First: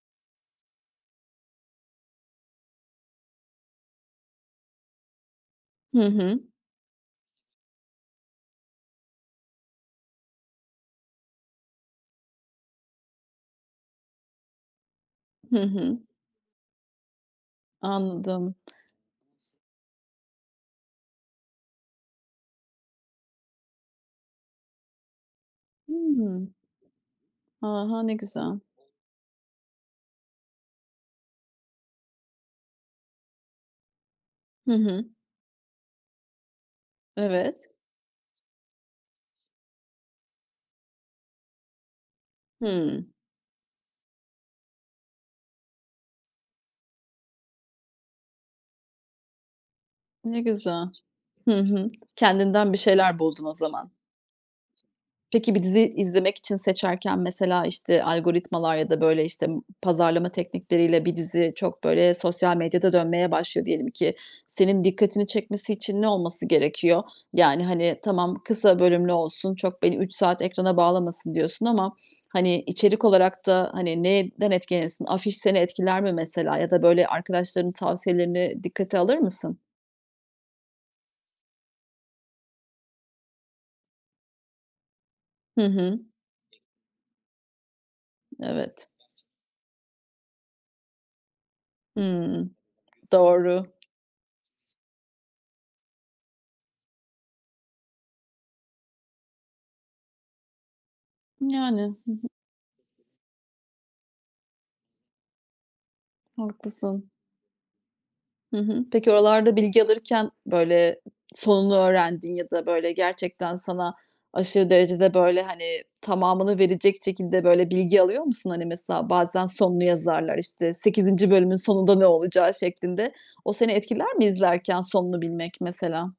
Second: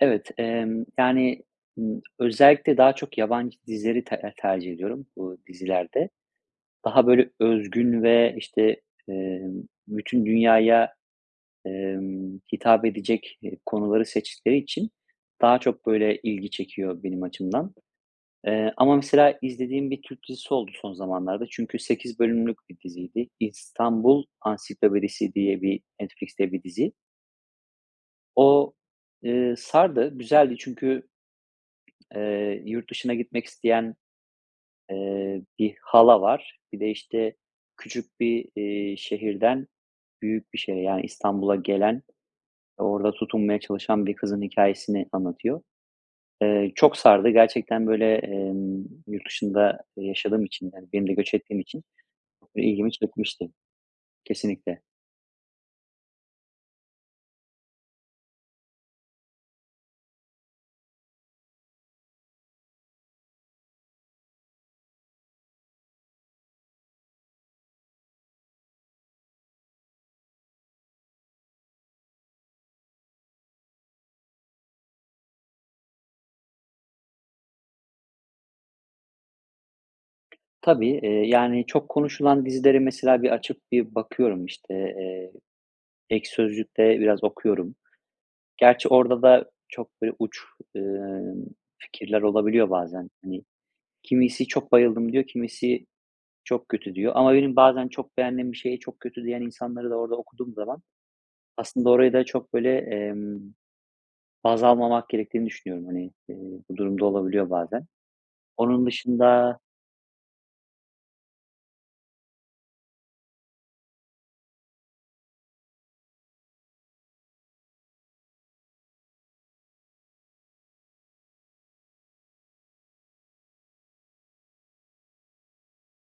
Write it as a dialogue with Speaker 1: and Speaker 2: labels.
Speaker 1: Evet, emm, yani, ımm, özellikle daha çok yabancı dizileri ter eee, tercih ediyorum bu
Speaker 2: Hı
Speaker 1: dizilerde.
Speaker 2: hı.
Speaker 1: Daha, böyle, özgün ve, işte, emm, bütün dünyaya, emm, hitap edecek, eee, konuları seçtikleri için
Speaker 2: Hı
Speaker 1: daha çok,
Speaker 2: hı.
Speaker 1: böyle, ilgi çekiyor benim açımdan.
Speaker 2: Anladım.
Speaker 1: Eee, ama mesela izlediğim bir Türk dizisi oldu son zamanlarda. Çünkü 8 bölümlük bir diziydi. "İstanbul Ansiklopedisi" diye bir
Speaker 2: Hıı.
Speaker 1: Netflix'te bir dizi.
Speaker 2: A! Ha, ne güzel.
Speaker 1: O, eee, sardı, güzeldi çünkü, eee, yurt dışına gitmek isteyen,
Speaker 2: Hı hı.
Speaker 1: eee, bir hala var. Bir de, işte,
Speaker 2: Evet.
Speaker 1: küçük bir, iii, şehirden büyük bir şehre, yani İstanbul'a gelen ve
Speaker 2: Hıı.
Speaker 1: orada tutunmaya çalışan bir kızın hikâyesini anlatıyor. Eee, çok sardı gerçekten, böyle, emm, yurt dışında
Speaker 2: Ne
Speaker 1: yaşadığım için,
Speaker 2: güzel.
Speaker 1: yani benim de göç
Speaker 2: Hı
Speaker 1: ettiğim için
Speaker 2: hı. Kendinden bir
Speaker 1: ilgimi
Speaker 2: şeyler buldun
Speaker 1: çekmişti.
Speaker 2: o zaman.
Speaker 1: Kesinlikle.
Speaker 2: Peki bir dizi izlemek için seçerken, mesela, işte, algoritmalar ya da, böyle, işte, ı pazarlama teknikleriyle bir dizi çok, böyle, sosyal medyada dönmeye başlıyor diyelim ki. Senin dikkatini çekmesi için ne olması gerekiyor? Yani, hani, tamam, "Kısa bölümlü olsun, çok beni 3 saat ekrana bağlamasın diyorsun." ama, hani, içerik olarak da hani neyinden etkilenirsin? Afiş seni etkiler mi mesela? Ya da, böyle, arkadaşlarının tavsiyelerini dikkate alır mısın?
Speaker 1: Tabii, eee, yani çok konuşulan dizileri mesela bir açıp bir bakıyorum. İşte, eee,
Speaker 2: Hı hı.
Speaker 1: Ekşi Sözlük'te biraz okuyorum. Gerçi
Speaker 2: Evet.
Speaker 1: orada da çok, böyle, uç, ımm, fikirler
Speaker 2: Hıı,
Speaker 1: olabiliyor bazen. Hani,
Speaker 2: doğru.
Speaker 1: kimisi "Çok bayıldım" diyor, kimisi, "Çok kötü" diyor. Ama benim bazen çok beğendiğim bir şeye çok kötü diyen insanları da orada okuduğum zaman aslında
Speaker 2: Yani. Hı
Speaker 1: orayı da
Speaker 2: hı.
Speaker 1: çok böyle, emm, baz almamak gerektiğini düşünüyorum. Hani, eee, bu durum da
Speaker 2: Haklısın.
Speaker 1: olabiliyor bazen.
Speaker 2: Hı hı.
Speaker 1: Onun
Speaker 2: Peki oralarda
Speaker 1: dışında
Speaker 2: bilgi alırken, böyle, sonunu öğrendiğin ya da, böyle, gerçekten sana aşırı derecede, böyle, hani, tamamını verecek şekilde, böyle, bilgi alıyor musun? Hani mesela bazen sonunu yazarlar, işte, 8. bölümün sonunda ne olacağı şeklinde. O seni etkiler mi izlerken sonunu bilmek mesela?